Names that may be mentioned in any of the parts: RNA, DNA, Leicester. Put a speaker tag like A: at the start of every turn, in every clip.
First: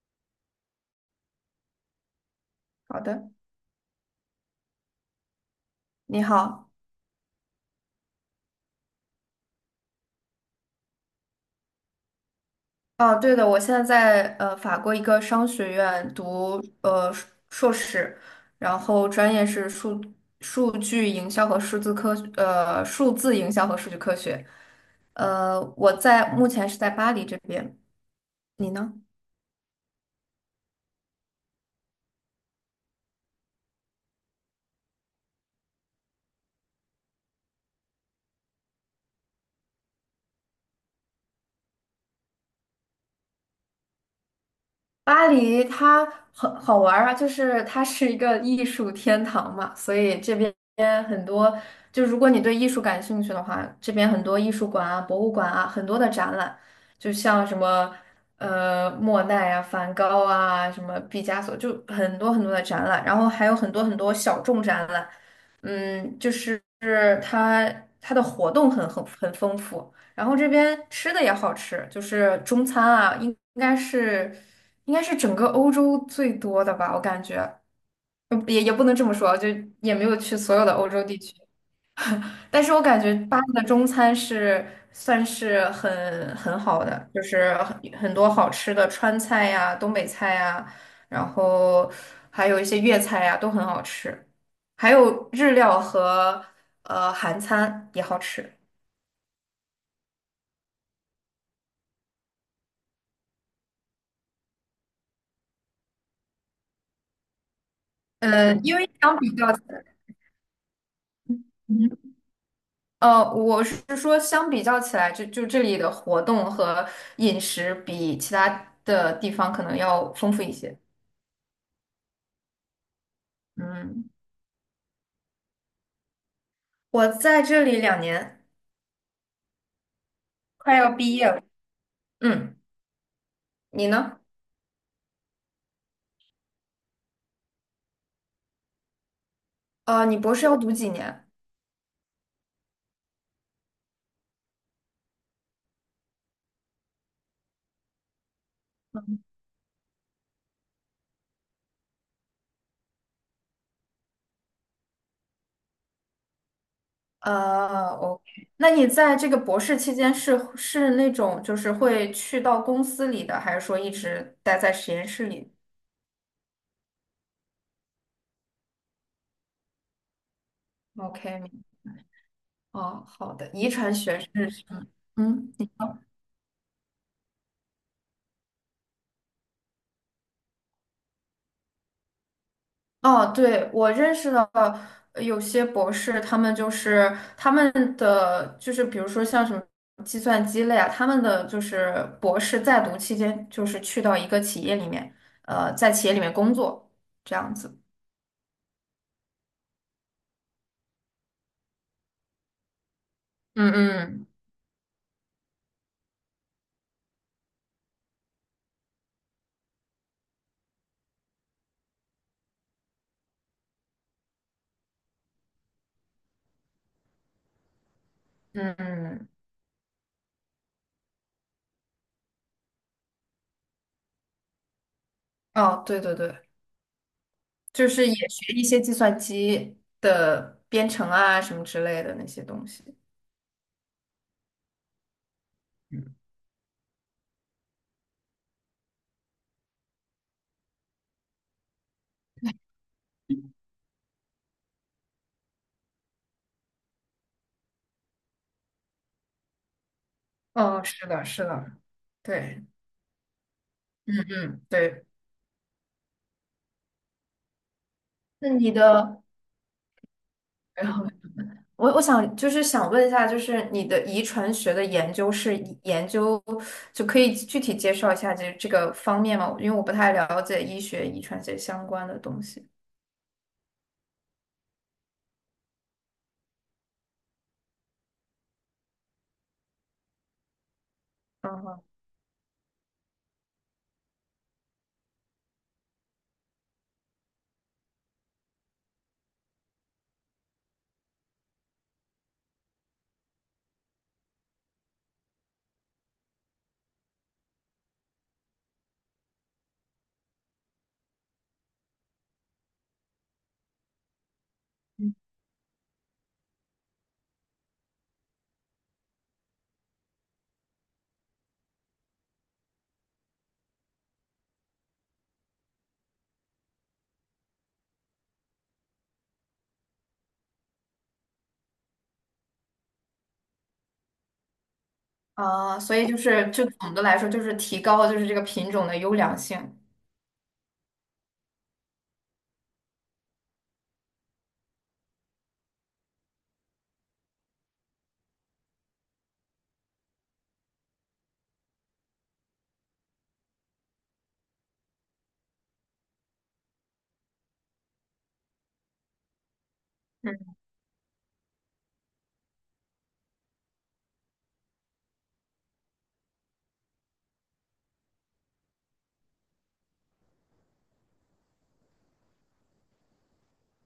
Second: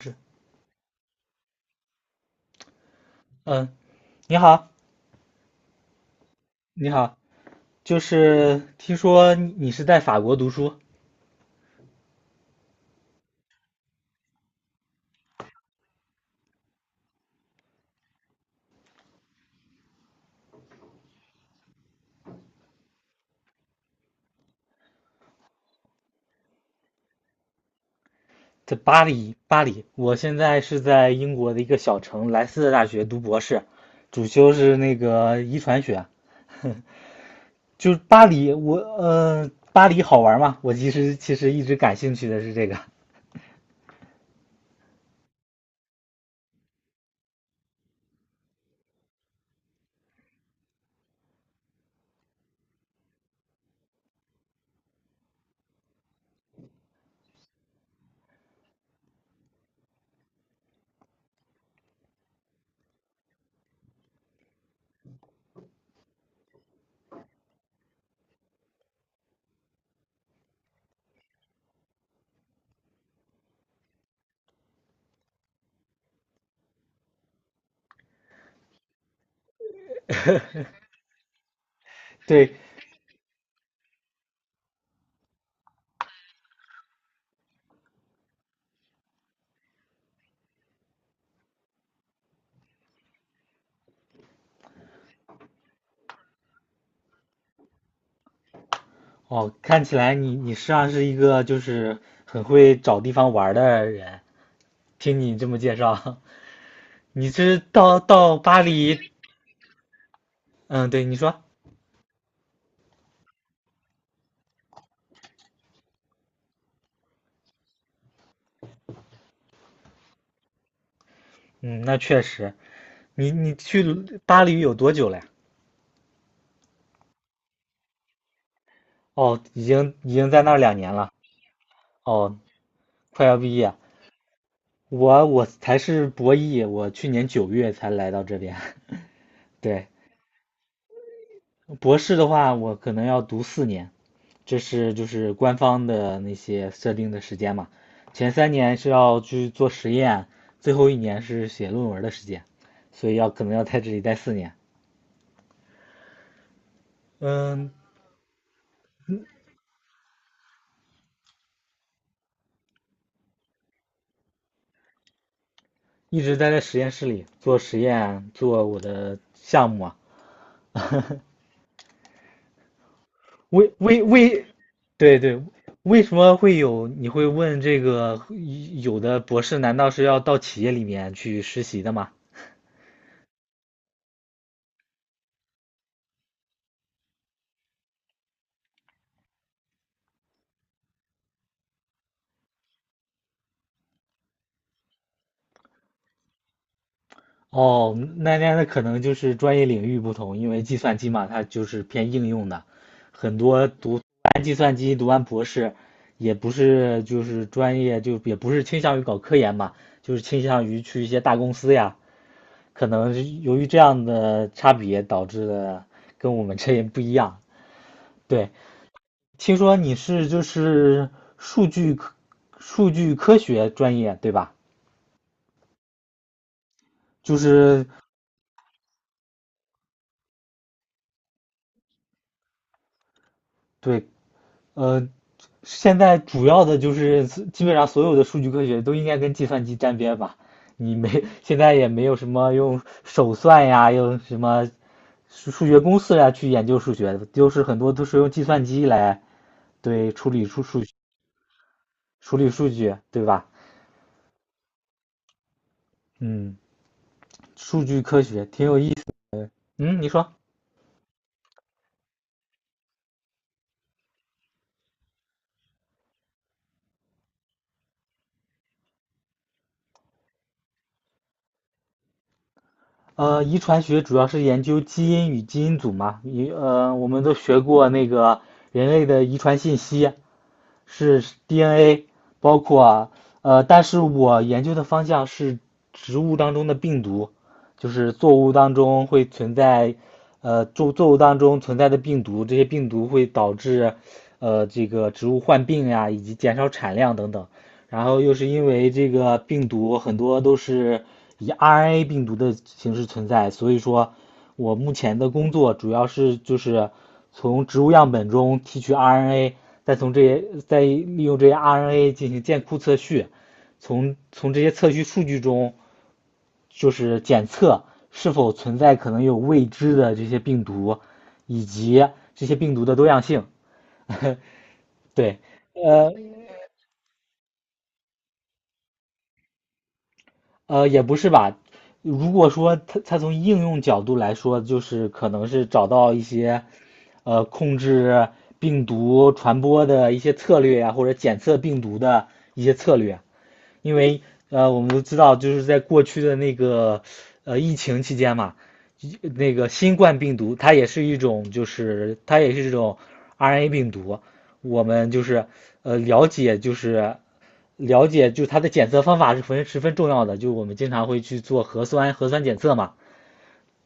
A: 是，
B: 好的，
A: 嗯，你好，
B: 你好。
A: 你好，就是听说你是在法国读书，
B: 哦，对的，我现在在法国一个商学院读硕士，然后专业是数据营销和数字营销和数据科学。我在目前是在巴黎这边，你
A: 在
B: 呢？
A: 巴黎，巴黎。我现在是在英国的一个小城莱斯特大学读博士，主修是那个遗传学。就是巴黎，巴黎好玩吗？我其实一直感兴趣的是这个。
B: 巴黎它很好玩儿啊，就是它是一个艺术天堂嘛，所以这边很多，就如果你对艺术感兴趣的话，这边很多艺术馆啊、博物馆啊，很多的展览，就像什么莫奈啊、梵高啊、什么毕加索，就很多很多的展览，然后还有很多很多小众展览，嗯，就是它它的活动很丰富。然后这边吃的也好吃，就是中餐啊，应该是整个欧洲最多的吧，我感觉，也不能这么说，就也没有去所有的欧洲地区，
A: 对，
B: 但是我感觉巴黎的中餐是算是很好的，就是很多好吃的川菜呀、东北菜呀，然后还有一些粤菜呀，都很好吃，还有日料和韩餐也好吃。
A: 哦，看起来你实际上是一个就是很会找地方玩的人。听你这么介绍，你是到巴
B: 因为
A: 黎，
B: 相比较起来。
A: 嗯，对，你说。
B: 我是说，相比较起来，就这里的活动和饮食比其他的地方可能要丰富一些。
A: 嗯，那确实，你去
B: 嗯
A: 巴黎有多久了呀？
B: 我在这里2年，
A: 哦，已经在那儿两
B: 快要
A: 年了。
B: 毕业了。
A: 哦，
B: 嗯，
A: 快要毕业。
B: 你呢？
A: 我才是博一，我去年九月才来到这边。对，
B: 你博士要读几年？
A: 博士的话，我可能要读四年，这是就是官方的那些设定的时间嘛。前3年是要去做实验，最后一年是写论文的时间，所以要可能要在这里待四年。嗯，
B: OK，那你在这个博士期间是那种就是会去到公司里的，还是说一直待在实验室里？
A: 一直待在实验室里做实验，做我的项目啊。
B: OK，哦，好的，遗
A: 为
B: 传
A: 为
B: 学
A: 为，
B: 是什么？
A: 对对，
B: 嗯。
A: 为什么会有？你会问这个？有的博士难道是要到企业里面去实习的吗？
B: 哦，对，我认识的有些博士，他们就是他们的就是比如说像什么计算机类啊，他们的就是博士在读期间，就是去到一个企业里面，在企业里面工作这样子。
A: 哦，那可能就是专业领域不同，因为计算机嘛，它就是偏应用的，很多
B: 嗯
A: 读
B: 嗯
A: 完计算机读完博士，也不是就是专业就也不是倾向于搞科研嘛，就是倾向于去一些大公司呀。可能是由于这样的差别导致的跟我们这也不一样，对。
B: 嗯嗯，
A: 听说你是就是数据科数据科学专业对吧？
B: 哦，对对对，
A: 就是
B: 就是也学一些计算机的编程啊什么之类的那些东西。
A: 对，呃，现在主要的就是基本上所有的数据科学都应该跟计算机沾边吧？你没现在也没有什么用手算呀，用什么数学公式呀去研究数学的，就是很多都是用计算机来对处理数数
B: 哦，是的，是的，
A: 处理
B: 对，
A: 数据对吧？
B: 嗯嗯，对。
A: 嗯，数据科学
B: 那
A: 挺
B: 你
A: 有意思。
B: 的，
A: 嗯，你说。
B: 我想就是想问一下，就是你的遗传学的研究是以研究，就可以具体介绍一下这个方面吗？因为我不太了解医学遗传学相关的东西。
A: 遗传学主要是研究基因与基因组嘛，我们都学过那个人类的遗传信息是
B: 嗯哼，
A: DNA，包括但是我研究的方向是植物当中的病毒，就是作物当中会存在，作物当中存在的病毒，这些病毒会导致这个植物患病呀，以及减少产量等等，然后又是因为这个病毒很多都是以 RNA 病毒的形式存在，所以说我目前的工作主要是就是从植物样本中提取 RNA，再利用这些 RNA 进行建库测序，从这些测序数据中就是检测是否存在可能有未知的这些病毒，以及这些病毒的多样性。对，
B: 啊，所以
A: 呃。
B: 就是就总的来说，就是提高了就是这个品种的优良性。
A: 也不是吧。如果说它从应用角度来说，就是可能是找到一些，控制病毒传播的一些策略呀、或者检测病毒的一些策略。因为我们都知道，就是在过去的那个疫情期间嘛，那个新冠病毒
B: 嗯
A: 它也是一种，就是它也是这种 RNA 病毒。我们就是了解，就是了解，就它的检测方法是十分十分重要的。就我们经常会去做核酸检测嘛，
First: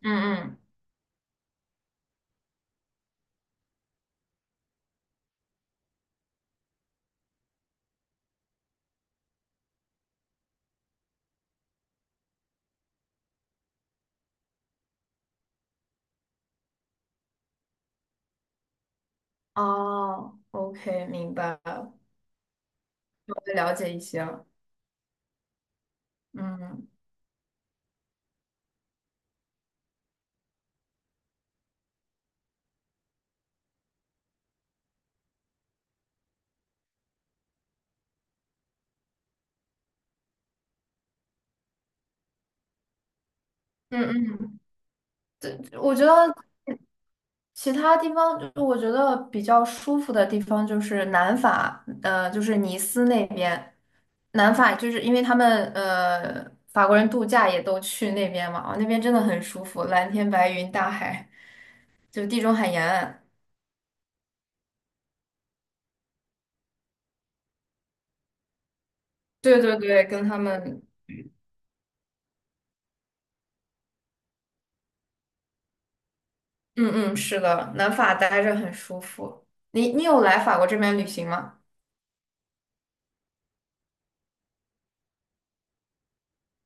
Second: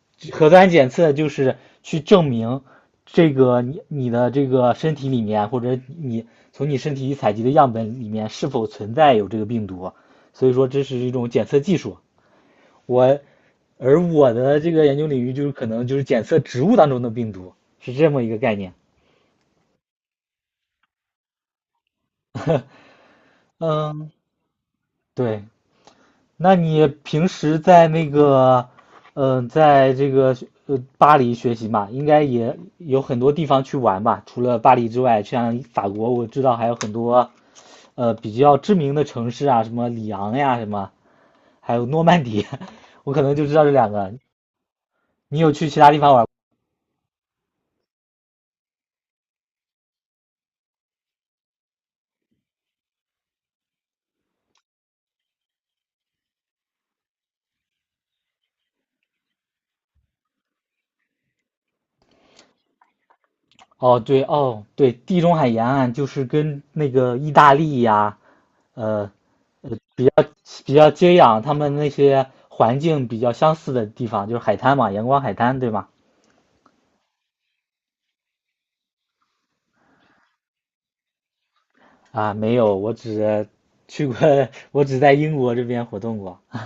B: 嗯
A: 核
B: 嗯，
A: 酸检测就是去证明这个你的这个身体里面，或者你从你身体采集的样本里面是否存在有这个病毒，所以说这是一种检测技术。我而我的这个研究领域就是可能就是检测植物当中的病毒，是这么一个概念。
B: 哦，OK，明白了，我了解一
A: 嗯，
B: 些了。
A: 对，那你
B: 嗯
A: 平时在那个，在这个巴黎学习嘛，应该也有很多地方去玩吧？除了巴黎之外，像法国，我知道还有很多比较知名的城市啊，什么里昂呀，什么还有诺曼底，我可能就知道这两个。
B: 嗯嗯，
A: 你有去其他
B: 我
A: 地
B: 觉
A: 方玩？
B: 得。其他地方，就我觉得比较舒服的地方就是南法，就是尼斯那边。南法就是因为他们法国人度假也都去那边嘛，啊，那边真的很舒服，蓝天白云、大海，就地中海沿岸。
A: 哦，对，哦，对，地中海沿岸就是跟那个意大利呀，呃
B: 对
A: 呃
B: 对
A: 比
B: 对，
A: 较
B: 跟他
A: 比
B: 们，
A: 较接壤他们那些环境比较相似的地方，就是海滩嘛，阳光海滩，对吗？
B: 嗯嗯，是的，南法待着很舒服。你有来法国这边旅行吗？
A: 啊，没有，我只 去过，我只在英国这边活动过。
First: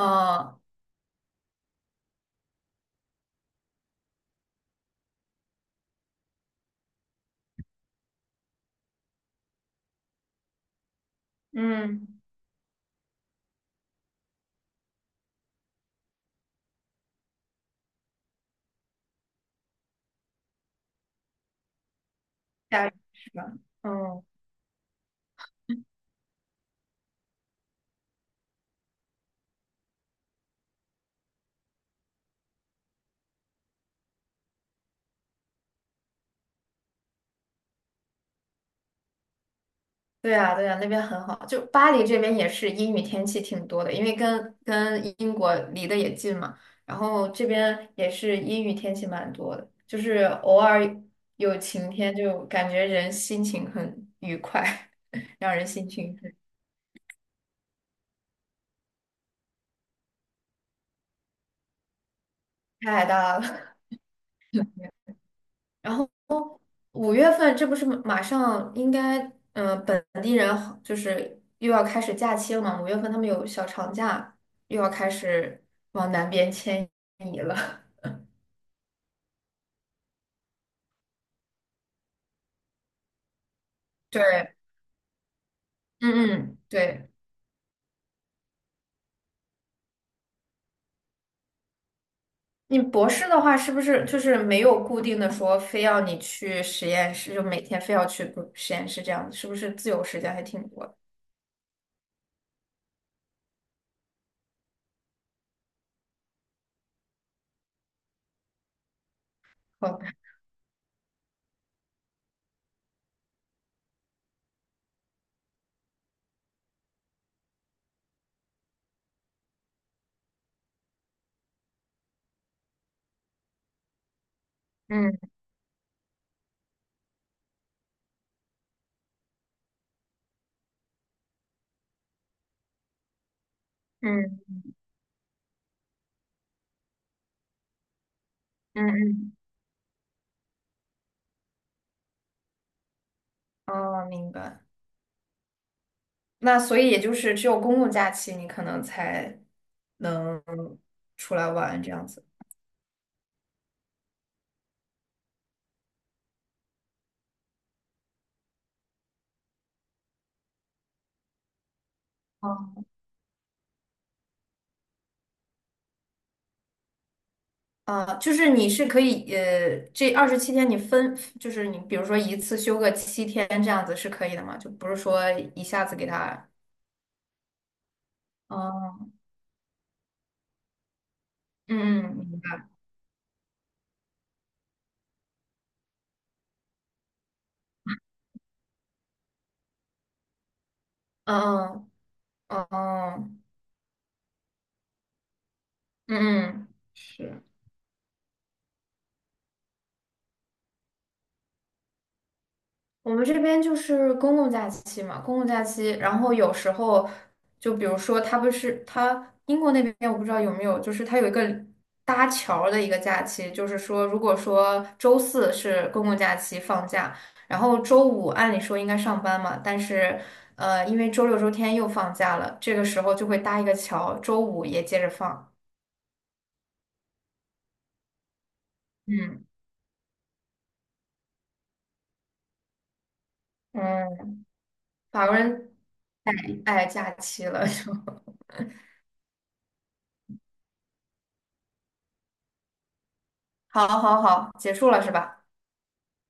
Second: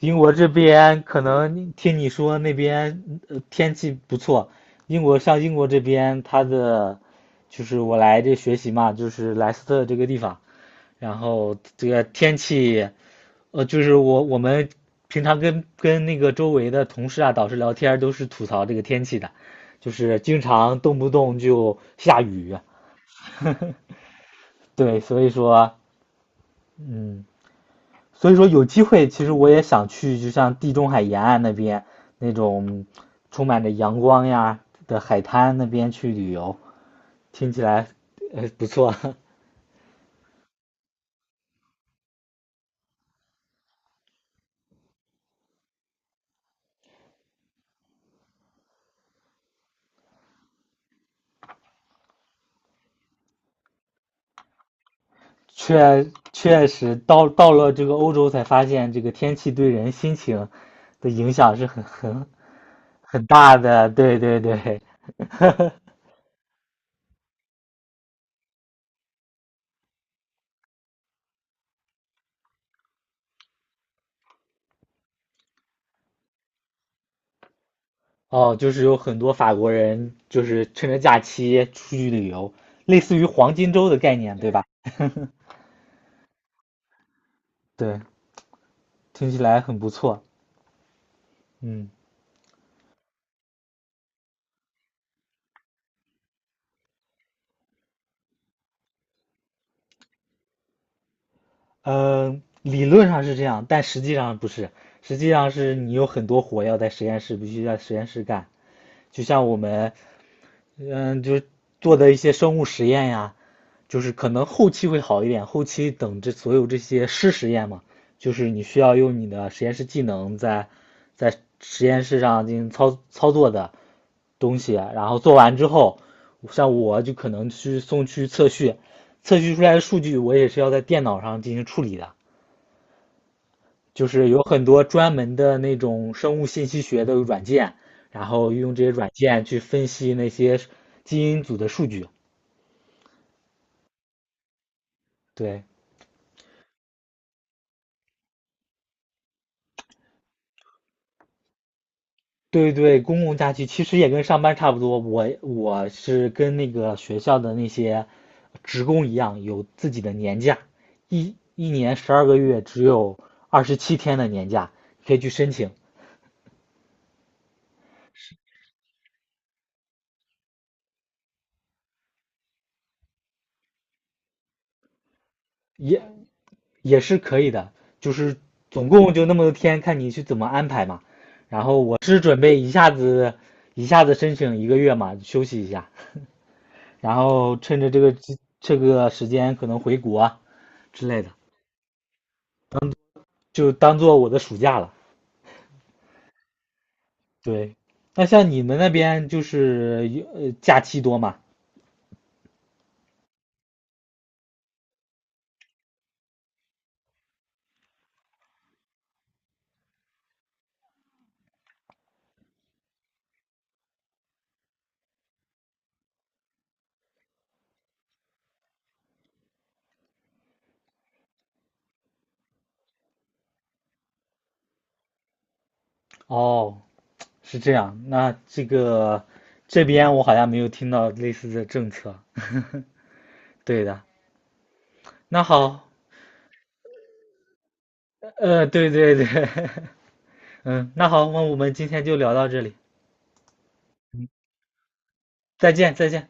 A: 英国这边可能听你说那边天气不错，英国像英国这边它的就是我来这学习嘛，就是莱斯特这个地方，然后这个
B: 嗯，
A: 天气就是我们平常跟那个周围的同事啊、导师聊天儿都是吐槽这个天气的，就是经常动不动就下雨。
B: 大是吧？嗯。
A: 对，所以说，嗯，所以说有机会，其实我也想去，就像地中海沿岸那边那种充满着阳光呀的海滩那边去旅游，听起来不错。
B: 对啊，对啊，那边很好。就巴黎这边也是阴雨天气挺多的，因为跟英国离得也近嘛，然后这边也是阴雨天气蛮多的，就是偶尔有晴天，就感觉人心情很愉快，让人心
A: 确
B: 情很。
A: 确实到了这个欧洲才发现，这个天气对人心情的影响是很很
B: 太
A: 很
B: 大
A: 大
B: 了。
A: 的。对对对，
B: 然后五月份这不是马上应该，本地人好就是又要开始假期了嘛，五月份他们有小长假，又要开始往南边迁移了。
A: 哦，就是有很多法国人就是趁着假期出去旅游，类似于黄金周的 概念，对
B: 对，
A: 吧？
B: 嗯嗯，对，
A: 对，听起来很不错。嗯，
B: 你博士的话，是不是就是没有固定的说非要你去实验室，就每天非要去不实验室这样子，是不是自由时间还挺多的？
A: 理论上是这样，但实际上不是，实际上是你有很多活要在实验室必须在实验室干，就像我们
B: 哦，
A: 就是做的一些生物实验呀，就是可能后期会好一点。后期等这所有这些湿实验嘛，就是你需要用你的实验室技能在在实验室上进行操作的东西，然后
B: 嗯
A: 做完之后，像我就可能去送去测序，测序出来的数据我也是要在电脑上进行处理的，就是有
B: 嗯
A: 很多专门的那种生物信息学的软件，然后用这
B: 嗯
A: 些软
B: 嗯，
A: 件去分析那些基因组的数据。
B: 哦，明白。
A: 对
B: 那所以也就是只有公共假期，你可能才能出来玩这样子。
A: 对对，公共假期其实也跟上班差不多。我是跟那个学校的那些职工一样，有自己的年假，一年12个月只
B: 哦，
A: 有27天的年假，可以去申请，
B: 啊，就是你是可以，这27天你分，就是你比如说一次休个七天这样子是可以的吗？就不是说一下子
A: 也
B: 给他。
A: 也是可以的。就是总
B: 哦。
A: 共就那么多天，看你去怎么安排嘛。然后我
B: 嗯
A: 是
B: 嗯，明
A: 准备
B: 白。
A: 一下子申请1个月嘛，休息一下，然后趁着这个时间可能回国之类的，
B: 嗯嗯嗯
A: 就当做我的暑假了。
B: 嗯嗯，是
A: 对，那像你们那边就是有假期多嘛？
B: 我们这边就是公共假期嘛，公共假期，然后有时候就比如说，它不是它英国那边我不知道有没有，就是它有一个搭桥儿的一个假期，就是说，如果说周四是公共假期放假，然后周五按理说应该上班嘛，但是因为周六周天又放假了，这个时候就会搭一个桥，周五也接着放。
A: 哦，是这样。那这个
B: 嗯
A: 这边我好像没有听到类似的政策。对的，
B: 嗯，法国
A: 那
B: 人。
A: 好，
B: 哎，假期了就，
A: 对对对，嗯，那好，那我们今天就聊到这里，
B: 好好好，结束了是吧？
A: 再见再见。